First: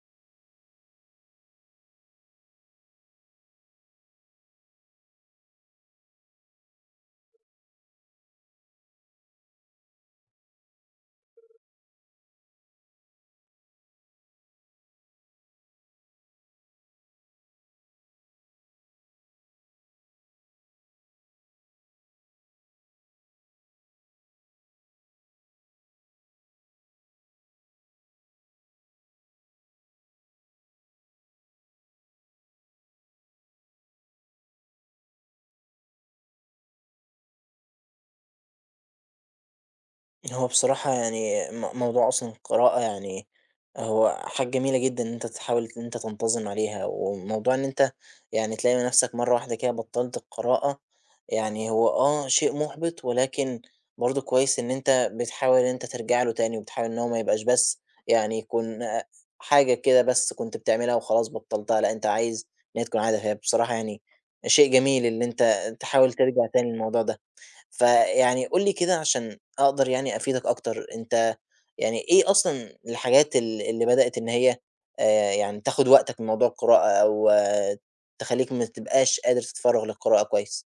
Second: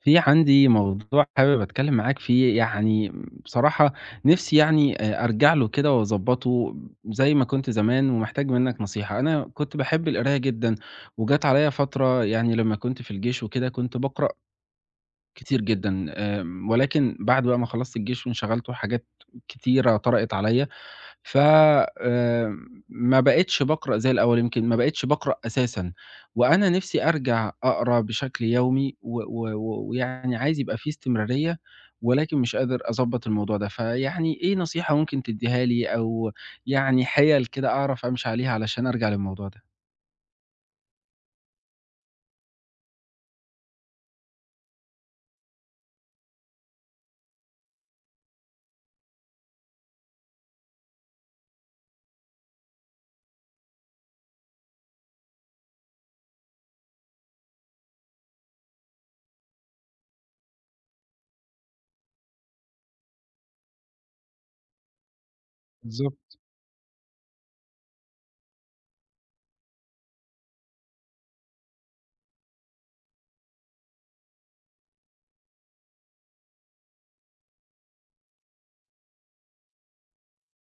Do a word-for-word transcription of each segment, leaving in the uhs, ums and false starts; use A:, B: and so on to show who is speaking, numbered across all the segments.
A: في عندي موضوع حابب اتكلم معاك فيه يعني بصراحة نفسي يعني آه، ارجع له كده واظبطه زي ما كنت زمان ومحتاج منك نصيحة انا كنت بحب القراية جدا وجات عليا فترة يعني لما كنت في الجيش وكده كنت بقرأ كتير جدا. آم، ولكن بعد بقى ما خلصت الجيش وانشغلت وحاجات كتيرة طرقت عليا ف آمم، ما بقيتش باقرأ زي الأول، يمكن ما بقيتش باقرأ أساسًا، وأنا نِفْسي أرجع أقرا بشكل يومي و و و ويعني عايز يبقى في استمرارية، ولكن مش قادر أضبّط الموضوع ده، فيعني إيه نصيحة ممكن تدّيها لي أو يعني حِيَل كده أعرف أمشي عليها علشان أرجع للموضوع ده؟
B: هو بصراحة يعني م موضوع أصلًا القراءة يعني هو حاجة جميلة جدًا إن أنت تحاول إن أنت تنتظم عليها، وموضوع إن أنت يعني تلاقي نفسك مرة واحدة كده بطّلت القراءة، يعني هو آه شيء مُحبِط ولكن برضه كويس إن أنت بتحاول إن أنت ترجع له تاني، وبتحاول إن هو ما يبقاش بس يعني يكون آه، حاجة كده بس كنت بتعملها وخلاص بطّلتها، لأ أنت عايز إن هي تكون عادة، فهي بصراحة يعني شيء جميل اللي أنت تحاول
A: بالضبط.
B: ترجع تاني للموضوع ده. فيعني قُل لي كده عشان أقدر يعني أفيدك أكتر، أنت يعني إيه أصلًا الحاجات ال اللي بدأت إن هي آآ يعني تاخد وقتك من موضوع القراءة أو آه، تخلّيك ما تبقاش قادر تتفرّغ للقراءة كويس؟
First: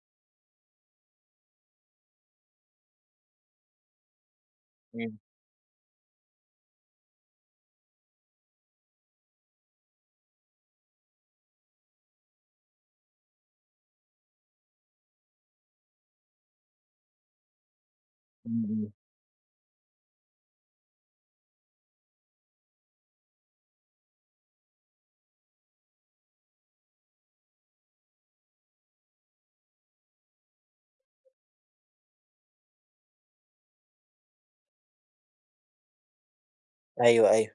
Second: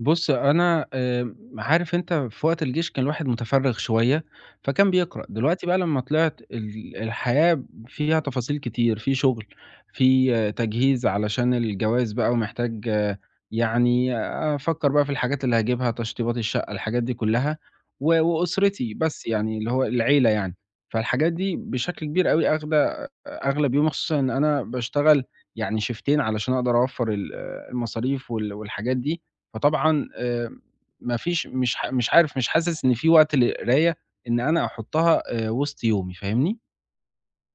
A: بُص، أنا آمم، عارف أنت في وقت الجيش كان الواحد متفرّغ شوية، فكان
B: إمم،
A: بيقرأ، دلوقتي بقى لمّا طلعت ال الحياة فيها تفاصيل كتير، في شغل، في آه، تجهيز علشان الجواز بقى ومحتاج آه، يعني آه، أفكّر بقى في الحاجات اللي هاجيبها، تشطيبات الشقة، الحاجات دي كلّها و
B: إمم، إمم.
A: وأسرتي بس يعني اللي هو العيلة يعني، فالحاجات دي بشكل كبير أوي آخدة أغلب يومي، خصوصًا إن أنا باشتغل يعني شيفتين علشان أقدر أوفّر ال آه، المصاريف وال والحاجات دي، فطبعًا آآ ما فيش مش ح مش عارف مش حاسس إن في وقت للقراية إن أنا أحطها آآ وسط يومي، فاهمني؟
B: أيوه، أيوه.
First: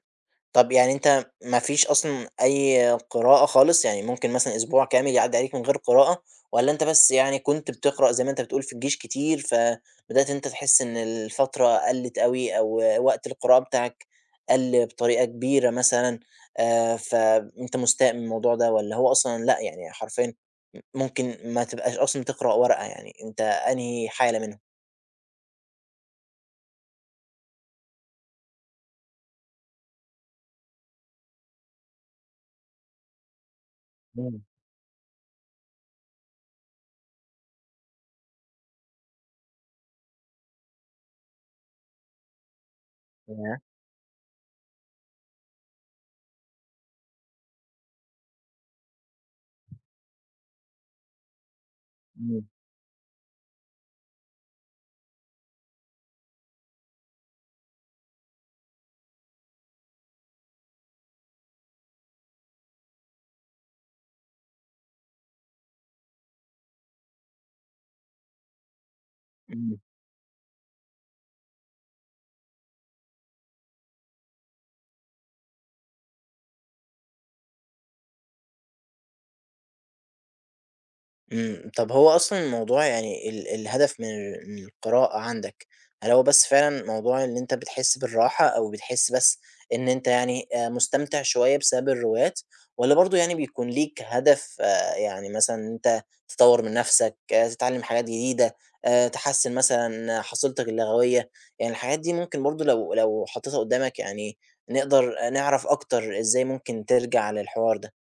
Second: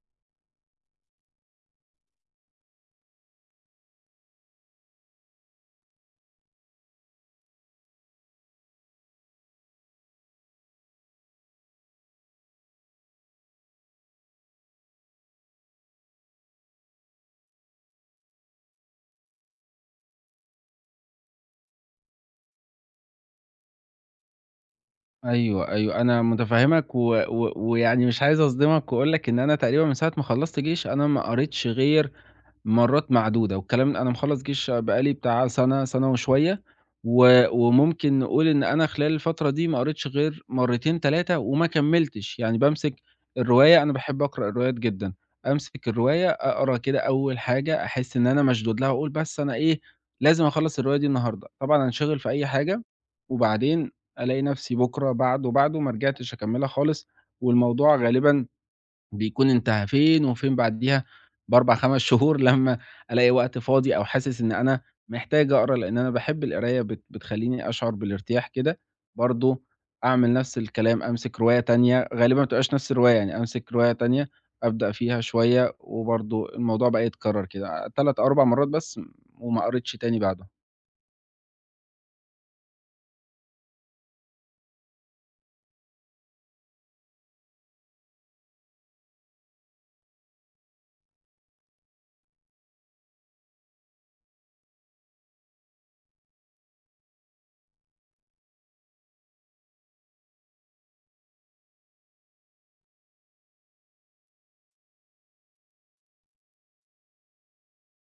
B: طب يعني أنت ما فيش أصلًا أي قراءة خالص، يعني ممكن مثلًا أسبوع كامل يعدّي عليك من غير قراءة، والّا أنت بس يعني كنت بتقرأ زي ما أنت بتقول في الجيش كتير، فبدأت أنت تحس إن الفترة قلّت أوي أو وقت القراءة بتاعك قَل بطريقة كبيرة مثلًا. آآ، فأنت مستاء من الموضوع ده، والّا هو أصلًا لأ، يعني حرفيًا م ممكن ما تبقاش أصلًا بتقرأ ورقة، يعني أنت أنهي حالة منهم؟
A: أيوه، أيوه، أنا متفهّمك و و ويعني مش عايز أصدمك وأقول لك إن أنا تقريبًا من ساعة ما خلّصت جيش أنا ما قريتش غير مرات معدودة، والكلام ده أنا
B: إمم،
A: مخلّص جيش بقى لي بتاع سَنة، سَنة وشوية، و وممكن نقول إن أنا خلال الفترة دي ما قريتش غير مرتين، تلاتة وما كمّلتش، يعني بامسك
B: ياه!
A: الرواية أنا باحب أقرأ الروايات جدًا، أمسك الرواية أقرا كده أول حاجة أحس إن أنا مشدود لها وأقول بس أنا إيه، لازم أخلّص الرواية دي النهارده، طبعًا أنشغل في
B: إمم،
A: أي حاجة، وبعدين ألاقي نفسي بُكرة، بعده، بعده ما رجعتش أكمّلها خالص، والموضوع غالبًا بيكون انتهى، فين وفين بعديها ب4، خمس شهور لمّا ألاقي وقت فاضي أو حاسس إن أنا محتاج أقرا، لإن أنا باحب القراية بت بتخلّيني أشعر بالارتياح كده، برضه
B: إمم.
A: أعمل نفس الكلام، أمسك رواية تانية، غالبًا ما بتبقاش نفس الرواية، يعني أمسك رواية تانية أبدأ فيها شوية، وبرضه الموضوع بقى يتكرر كده ثلاث، أربع مرات بس وما قريتش تاني بعده.
B: إمم، طب هو أصلًا الموضوع يعني ال الهدف من ال من القراءة عندك، هل هو بس فعلًا موضوع إن أنت بتحس بالراحة أو بتحس بس إن أنت يعني آآ مستمتع شوية بسبب الروايات، والّا برضه يعني بيكون ليك هدف آآ يعني مثلًا إن أنت تطوّر من نَفْسك، آه، تتعلم حاجات جديدة، آآ تحسّن مثلًا حصيلتك اللغوية، يعني الحاجات دي ممكن برضه لو لو حطيتها قدّامك يعني نقدر نعرف أكتر إزاي ممكن ترجع للحوار ده؟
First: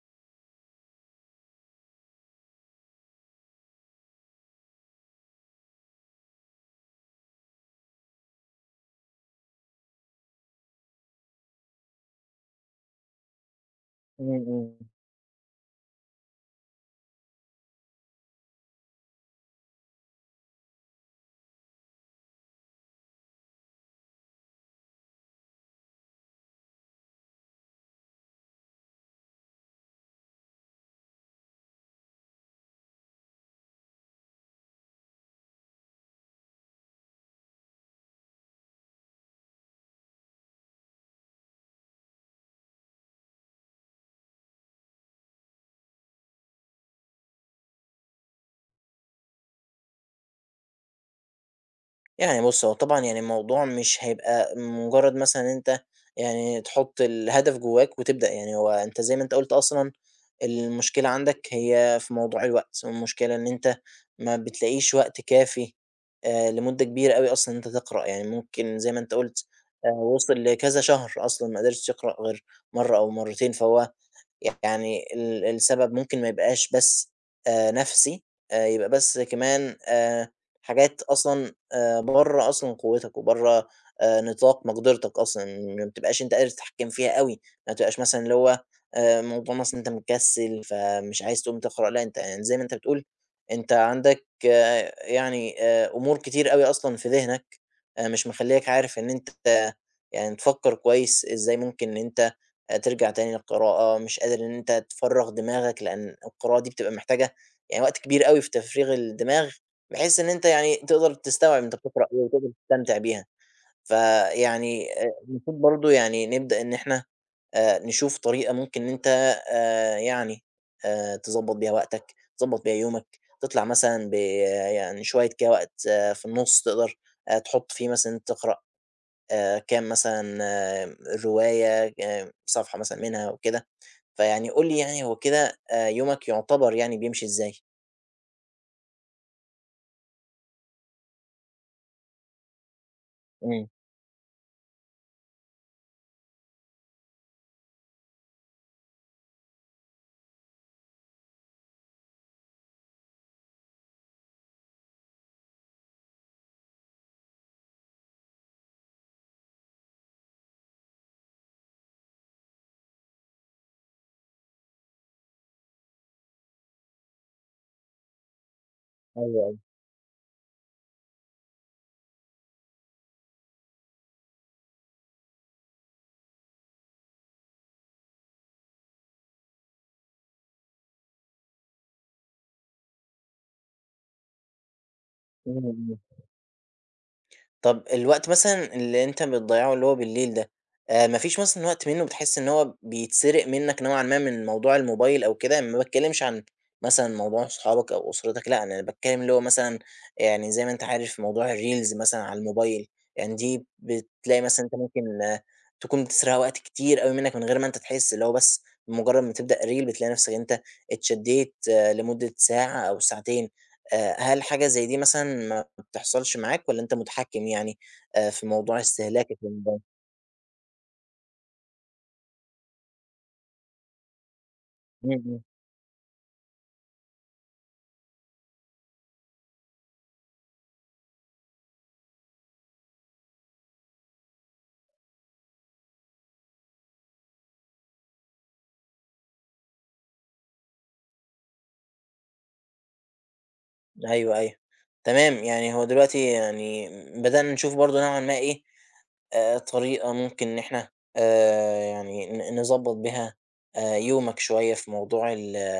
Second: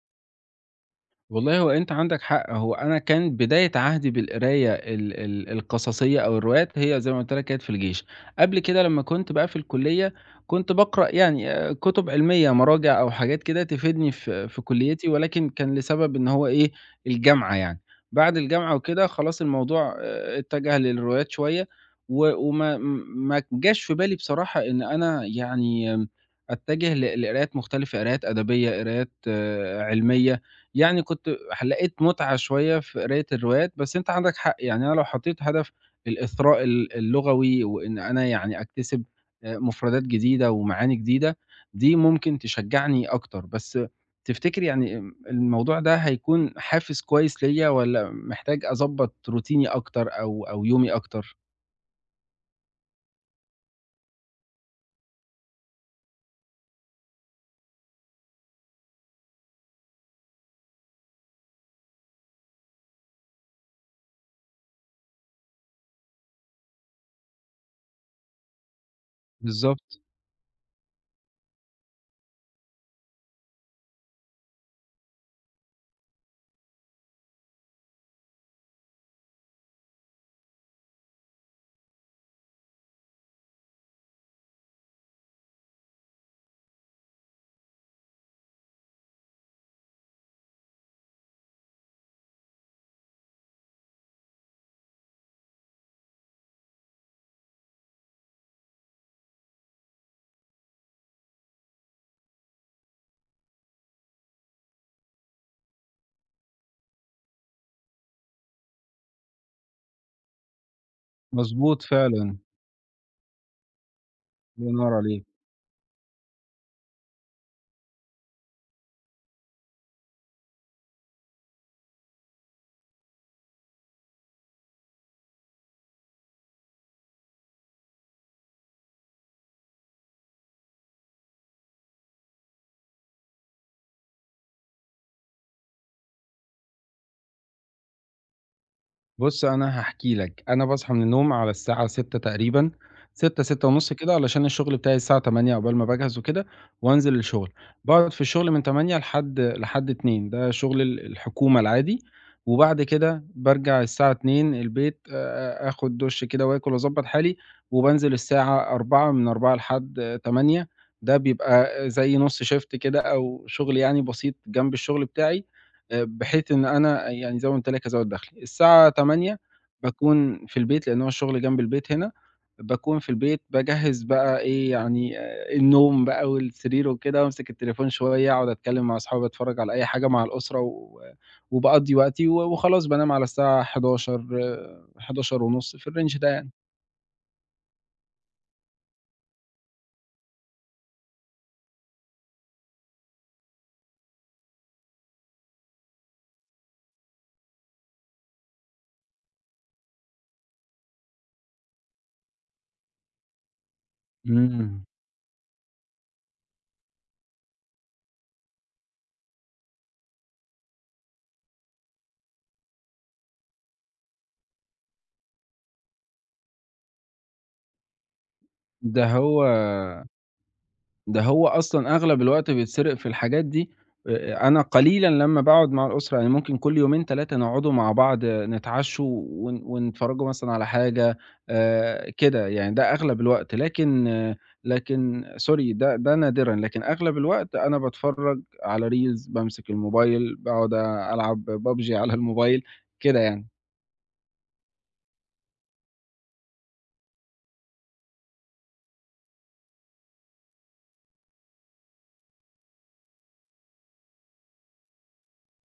A: والله هو أنت عندك حق، هو أنا كان بداية عهدي بالقراية ال ال القصصية أو الروايات هي زي ما قُلت لك كانت في الجيش، قبل كده لمّا كنت بقى في الكلية كنت باقرأ يعني آآ كُتب علمية، مراجع أو حاجات كده تفيدني
B: إمم،
A: في في
B: إمم.
A: كليتي، ولكن كان لسبب إن هو إيه، الجامعة يعني، بعد الجامعة وكده خلاص الموضوع آآ اتجه للروايات شوية، و وما م- ما جاش في بالي بصراحة إن أنا يعني آمم أتجه ل لقرايات مختلفة، قرايات أدبية، قرايات آه، علمية. يعني كنت لقيت متعة شوية في قراية الروايات، بس أنت عندك حق، يعني أنا لو حطيت هدف الإثراء ال اللغوي وإن أنا يعني أكتسب آآ مفردات جديدة ومعاني جديدة، دي ممكن تشجّعني أكتر، بس تفتكر يعني آمم الموضوع ده هيكون حافز كويس ليّا والّا محتاج أضبّط روتيني أكتر أو أو يومي أكتر؟
B: يعني بُص، هو طبعًا يعني الموضوع مش هيبقى مجرّد مثلًا إن أنت يعني تحُط الهدف جوّاك وتبدأ، يعني هو أنت زي ما أنت قُلت أصلًا المشكلة عندك هي في موضوع الوقت، والمشكلة إن أنت ما بتلاقيش وقت كافي آآ لمدة كبيرة أوي أصلًا إن أنت تقرأ، يعني ممكن زي ما أنت قُلت آآ
A: بالضبط،
B: وِصل لكذا شهر أصلًا ما قدرش يقرأ غير مرّة أو مرّتين، فهو يعني ال السبب ممكن ما يبقاش بس آآ نَفْسي، آآ يبقى بس كمان آآ حاجات أصلًا آآ برّه أصلًا قوتك وبرّه آآ نطاق مقدرتك أصلًا، ما بتبقاش أنت قادر تتحكّم فيها أوي، ما تبقاش مثلًا اللي هو آآ موضوع مثلًا أنت مكسّل، فمش عايز تقوم تقرأ، لأ أنت يعني زي ما أنت بتقول، أنت عندك آه، يعني آآ أمور كتير أوي أصلًا في ذهنك، آآ مش مخلّياك عارف إن أنت يعني تفكّر كويس إزاي ممكن إن أنت آآ ترجع تاني للقراءة، مش قادر إن أنت تفرّغ دماغك، لإن القراءة دي بتبقى محتاجة يعني وقت كبير أوي في تفريغ الدماغ، بحيث إن أنت يعني تقدر تستوعب أنت
A: مضبوط
B: بتقرا إيه
A: فعلًا،
B: وتقدر تستمتع بيها.
A: الله
B: فيعني
A: ينور
B: آآ
A: عليك.
B: المفروض برضه يعني نبدأ إن إحنا آآ نشوف طريقة ممكن إن أنت آآ يعني آآ تضبّط بيها وقتك، تضبّط بيها يومك، تطلع مثلًا ب آه، يعني شوية كده وقت آه، في النُص تقدر آآ تحُط فيه مثلًا تقرأ آآ كام مثلًا آه، رواية، آآ صفحة مثلًا منها وكده، فيعني قُل لي يعني هو كده آآ يومك يُعتبر يعني بيمشي إزاي؟
A: بُص، أنا هاحكي لك، أنا باصحى من النوم على الساعة ستة تقريبًا، ستة،
B: إمم،
A: ستة ونص كده، علشان الشغل بتاعي الساعة تمانية عقبال ما باجهز وكده وأنزل الشغل. باقعد في الشغل من تمانية لحد لحد اتنين ده شغل ال الحكومة العادي، وبعد كده بارجع الساعة اتنين البيت آآ، آخد دُش كده وآكل وأضبّط حالي، وبانزل الساعة أربعة من أربعة لحد تمانية ده بيبقى زي نُص شيفت كده أو شغل يعني بسيط جنب الشغل بتاعي. آآ بحيث إن أنا يعني زي ما قُلت لك أزوّد دخلي. الساعة
B: أيوه،
A: تمانية
B: أيوه.
A: باكون في البيت، لإن هو الشغل جنب البيت هنا، باكون في البيت باجهّز بقى إيه، يعني آآ النوم بقى والسرير وكده وأمسك التليفون شوية، أقعد أتكلّم مع أصحابي، أتفرّج على أي حاجة مع الأسرة و وباقضّي وقتي و وخلاص بانام على الساعة حداشر،
B: إمم،
A: حداشر ونص في
B: إمم.
A: الrange ده يعني.
B: طب الوقت مثلًا اللي أنت بتضيّعه اللي هو بالليل ده، آآ ما فيش مثلًا وقت منه بتحس إن هو بيتسرق منك نوعًا ما من موضوع الموبايل أو كده؟ يعني ما باتكلمش عن مثلًا موضوع صحابك أو أسرتك، لأ أنا باتكلم اللي هو مثلًا يعني زي ما أنت عارف موضوع الreels مثلًا على الموبايل، يعني دي بتلاقي مثلًا أنت
A: إمم.
B: ممكن آه، تكون بتسرقها وقت كتير أوي منك من غير ما أنت تحس، اللي هو بس بمجرد ما تبدأ reel بتلاقي نفسك أنت اتشدّيت آه، لمدة ساعة أو ساعتين. آآ هل حاجة زي دي مثلًا تحصلش معاك والّا أنت متحكم يعني آآ في موضوع
A: ده
B: استهلاكك
A: هو
B: للموبايل؟
A: ده هو أصلًا أغلب الوقت بيتسرق في الحاجات دي، آآ أنا قليلًا
B: إمم، إمم.
A: لمّا باقعد مع الأسرة، يعني ممكن كل يومين تلات نقعدوا مع بعض آه، نتعشوا ون ونتفرجوا مثلًا على حاجة آآ كده، يعني ده أغلب الوقت، لكن آه، لكن سوري ده ده نادرًا، لكن أغلب الوقت أنا باتفرج على reels، بامسك الموبايل، باقعد ألعب ببجي على الموبايل، كده يعني.
B: أيوه، أيوه. تمام، يعني هو دلوقتي يعني بدأنا نشوف برضه نوعًا ما إيه، آآ طريقة ممكن إن إحنا آآ يعني ن نضبّط بيها آآ يومك شوية في موضوع ال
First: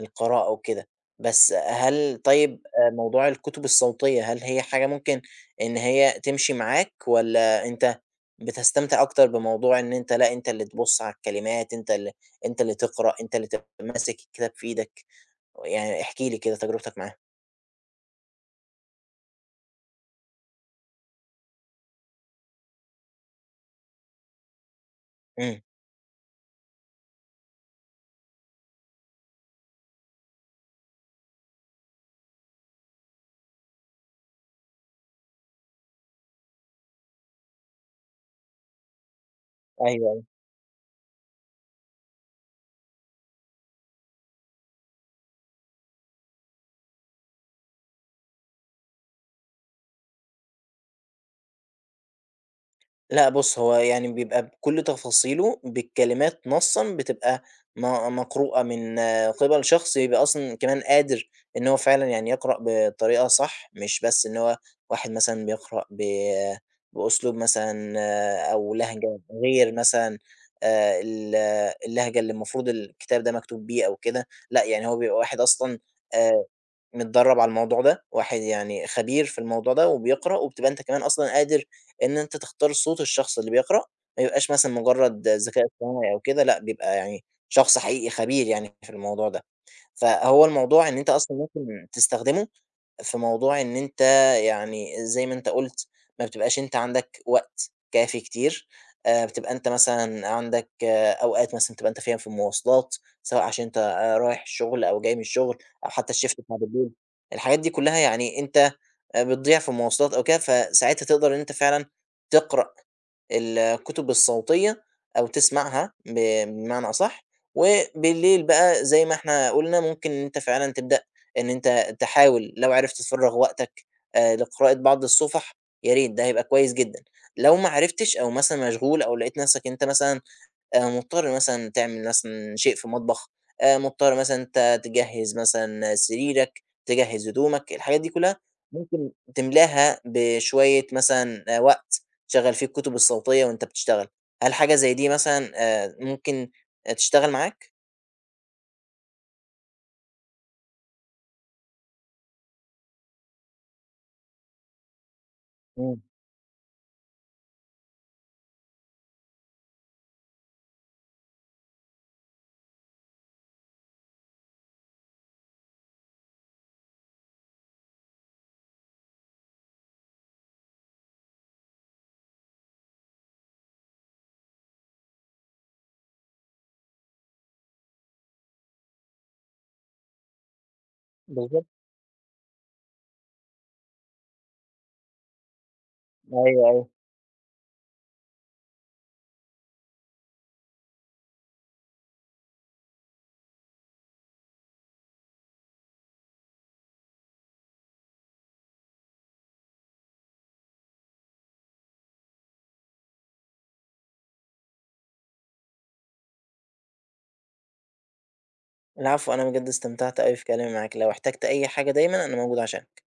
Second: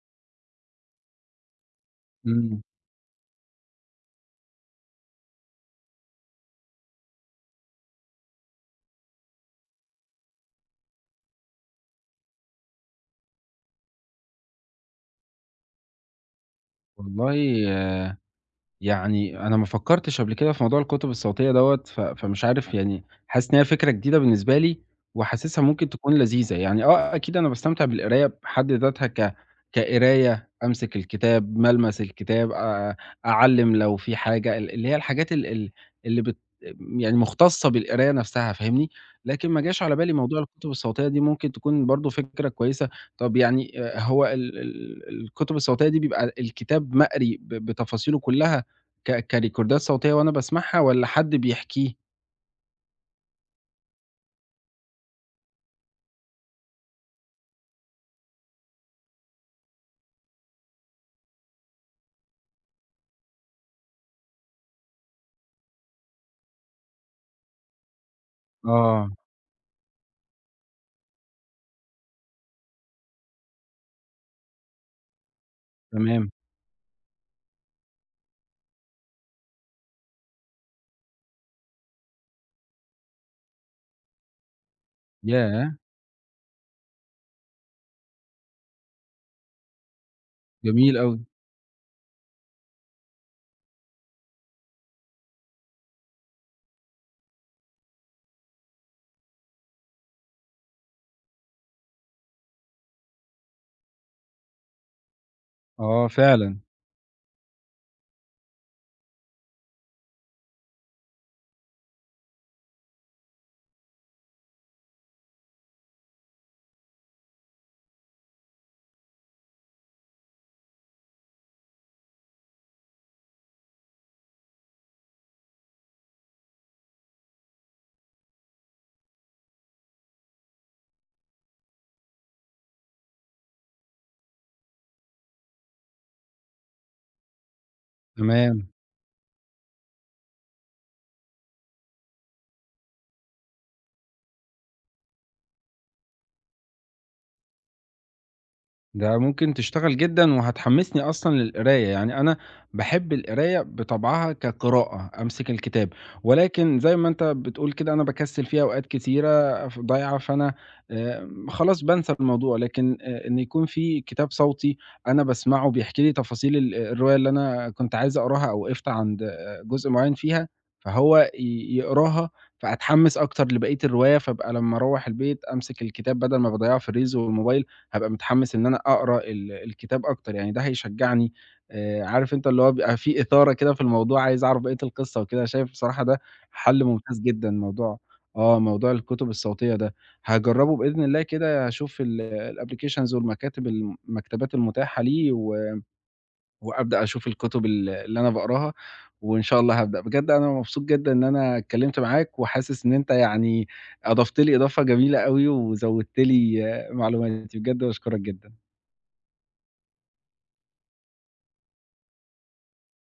B: القراءة وكده، بس هل
A: إمم،
B: طيب آآ موضوع الكتب الصوتية، هل هي حاجة ممكن إن هي تمشي معاك والّا أنت بتستمتع أكتر بموضوع إن أنت لأ، أنت اللي تبُص على الكلمات، أنت اللي أنت اللي تقرأ، أنت اللي تبقى ماسك الكتاب في إيدك، يعني احكِ لي كده تجربتك معاه؟
A: والله يعني أنا ما فكّرتش قبل كده في موضوع الكُتب الصوتية دوّة، ف فمش عارف يعني حاسس إن هي فكرة جديدة بالنسبة لي،
B: إمم،
A: وحاسسها ممكن تكون لذيذة، يعني آه أكيد أنا باستمتع بالقراية بحد ذاتها ك كقراية، أمسك الكتاب، ملمس الكتاب، آآ أعلّم لو في حاجة، ال اللي هي الحاجات ال ال اللي بت يعني مختصة بالقراية نفسها فاهمني، لكن ما جاش على بالي
B: أيوه،
A: موضوع الكُتب الصوتية دي ممكن تكون برضه فكرة كويسة. طَب يعني آآ هو ال ال الكُتب الصوتية دي بيبقى الكتاب مقري ب بتفاصيله كلّها ك كريكوردات صوتية وأنا باسمعها والّا حد بيحكيه؟
B: لأ بُص، هو يعني بيبقى بكل تفاصيله، بالكلمات نصًا بتبقى م مقروءة من آه، قِبَل شخص يبقى أصلًا كمان قادر إن هو فعلًا يعني يقرأ بطريقة صح، مش بس إن هو واحد مثلًا بيقرأ ب بأسلوب مثلًا آه، أو
A: آه،
B: لهجة غير مثلًا آآ ال اللهجة اللي المفروض الكتاب ده مكتوب بيه أو كده، لأ يعني هو بيبقى واحد أصلًا
A: تمام.
B: آآ متدرّب على الموضوع ده، واحد يعني خبير في الموضوع ده وبيقرأ، وبتبقى أنت كمان أصلًا قادر إن أنت تختار صوت الشخص اللي بيقرأ، ما يبقاش مثلًا مجرّد ذكاء
A: ياه!
B: اصطناعي أو كده، لأ بيبقى يعني شخص حقيقي خبير يعني في الموضوع ده. فهو الموضوع
A: جميل
B: إن أنت
A: أوي.
B: أصلًا ممكن تستخدمه في موضوع إن أنت يعني زي ما أنت قُلت، ما بتبقاش أنت عندك وقت كافي كتير، آآ بتبقى أنت مثلًا عندك آه، أوقات مثلًا بتبقى أنت فيها في المواصلات، سواء عشان أنت آه، رايح الشغل أو جاي من الشغل أو
A: آه،
B: حتى الShift بتاع
A: فعلًا.
B: بالليل، الحاجات دي كلّها يعني أنت آآ بتضيع في المواصلات أو كده، فساعتها تقدر إن أنت فعلًا تقرأ الكتب الصوتية أو تسمعها ب بمعنى أصح، وبالليل بقى زي ما إحنا قُلنا ممكن إن أنت فعلًا تبدأ إن أنت تحاول لو عرفت تفرّغ وقتك آآ لقراءة بعض الصُفح، يا ريت ده هيبقى كويس جدًا، لو ما عرفتش أو مثلًا مشغول أو لقيت نَفْسك أنت مثلًا آآ مضطر مثلًا تعمل مثلًا شيء في المطبخ، آآ مضطر مثلًا أنت تجهّز مثلًا سريرك، تجهّز هدومك، الحاجات دي كلّها
A: تمام.
B: ممكن تملاها بشوية مثلًا آآ وقت تشغّل فيه الكتب الصوتية وأنت بتشتغل، هل حاجة زي دي مثلًا آآ ممكن آآ تشتغل معاك؟
A: ده ممكن تشتغل جدًا وهتحمّسني أصلًا للقراية، يعني أنا باحب القراية بطبعها كقراءة، أمسك الكتاب،
B: إمم،
A: ولكن زي ما أنت بتقول كده أنا باكسّل في أوقات كتيرة ف ضايعة، فأنا آمم، خلاص بانسى الموضوع، لكن آآ، إن يكون في كتاب صوتي أنا باسمعه بيحكي لي تفاصيل ال الرواية اللي أنا كنت عايز أقراها أو وقفت عند آه، جزء معيّن فيها، فهو ي يقراها فأتحمّس أكتر لبقية الرواية، فابقى لمّا أروّح البيت أمسك الكتاب بدل ما باضيّعه في الريلز والموبايل هابقى متحمّس إن أنا أقرا ال الكتاب أكتر، يعني ده هيشجّعني
B: بالضبط،
A: آآ، عارف أنت اللي هو بيبقى في إثارة كده في الموضوع، عايز أعرف بقية القصة وكده، شايف بصراحة ده
B: أيوه،
A: حَل
B: أيوه،
A: ممتاز جدًا، موضوع آه، موضوع الكتب الصوتية ده، هاجرّبه بإذن الله كده، أشوف ال الapplications والمكاتب الم المكتبات المتاحة ليه و وأبدأ أشوف الكتب ال اللي أنا باقراها وإن شاء الله هابدأ. بجد أنا مبسوط جدًا إن أنا اتكلّمت معاك وحاسس إن أنت يعني أضفت لي إضافة جميلة أوي وزوّدت لي آه، معلوماتي، بجد باشكرك جدًا.
B: العفو أنا بجد استمتعت أوي في كلامي معاك، لو احتجت أي حاجة دايمًا أنا موجود عشانك.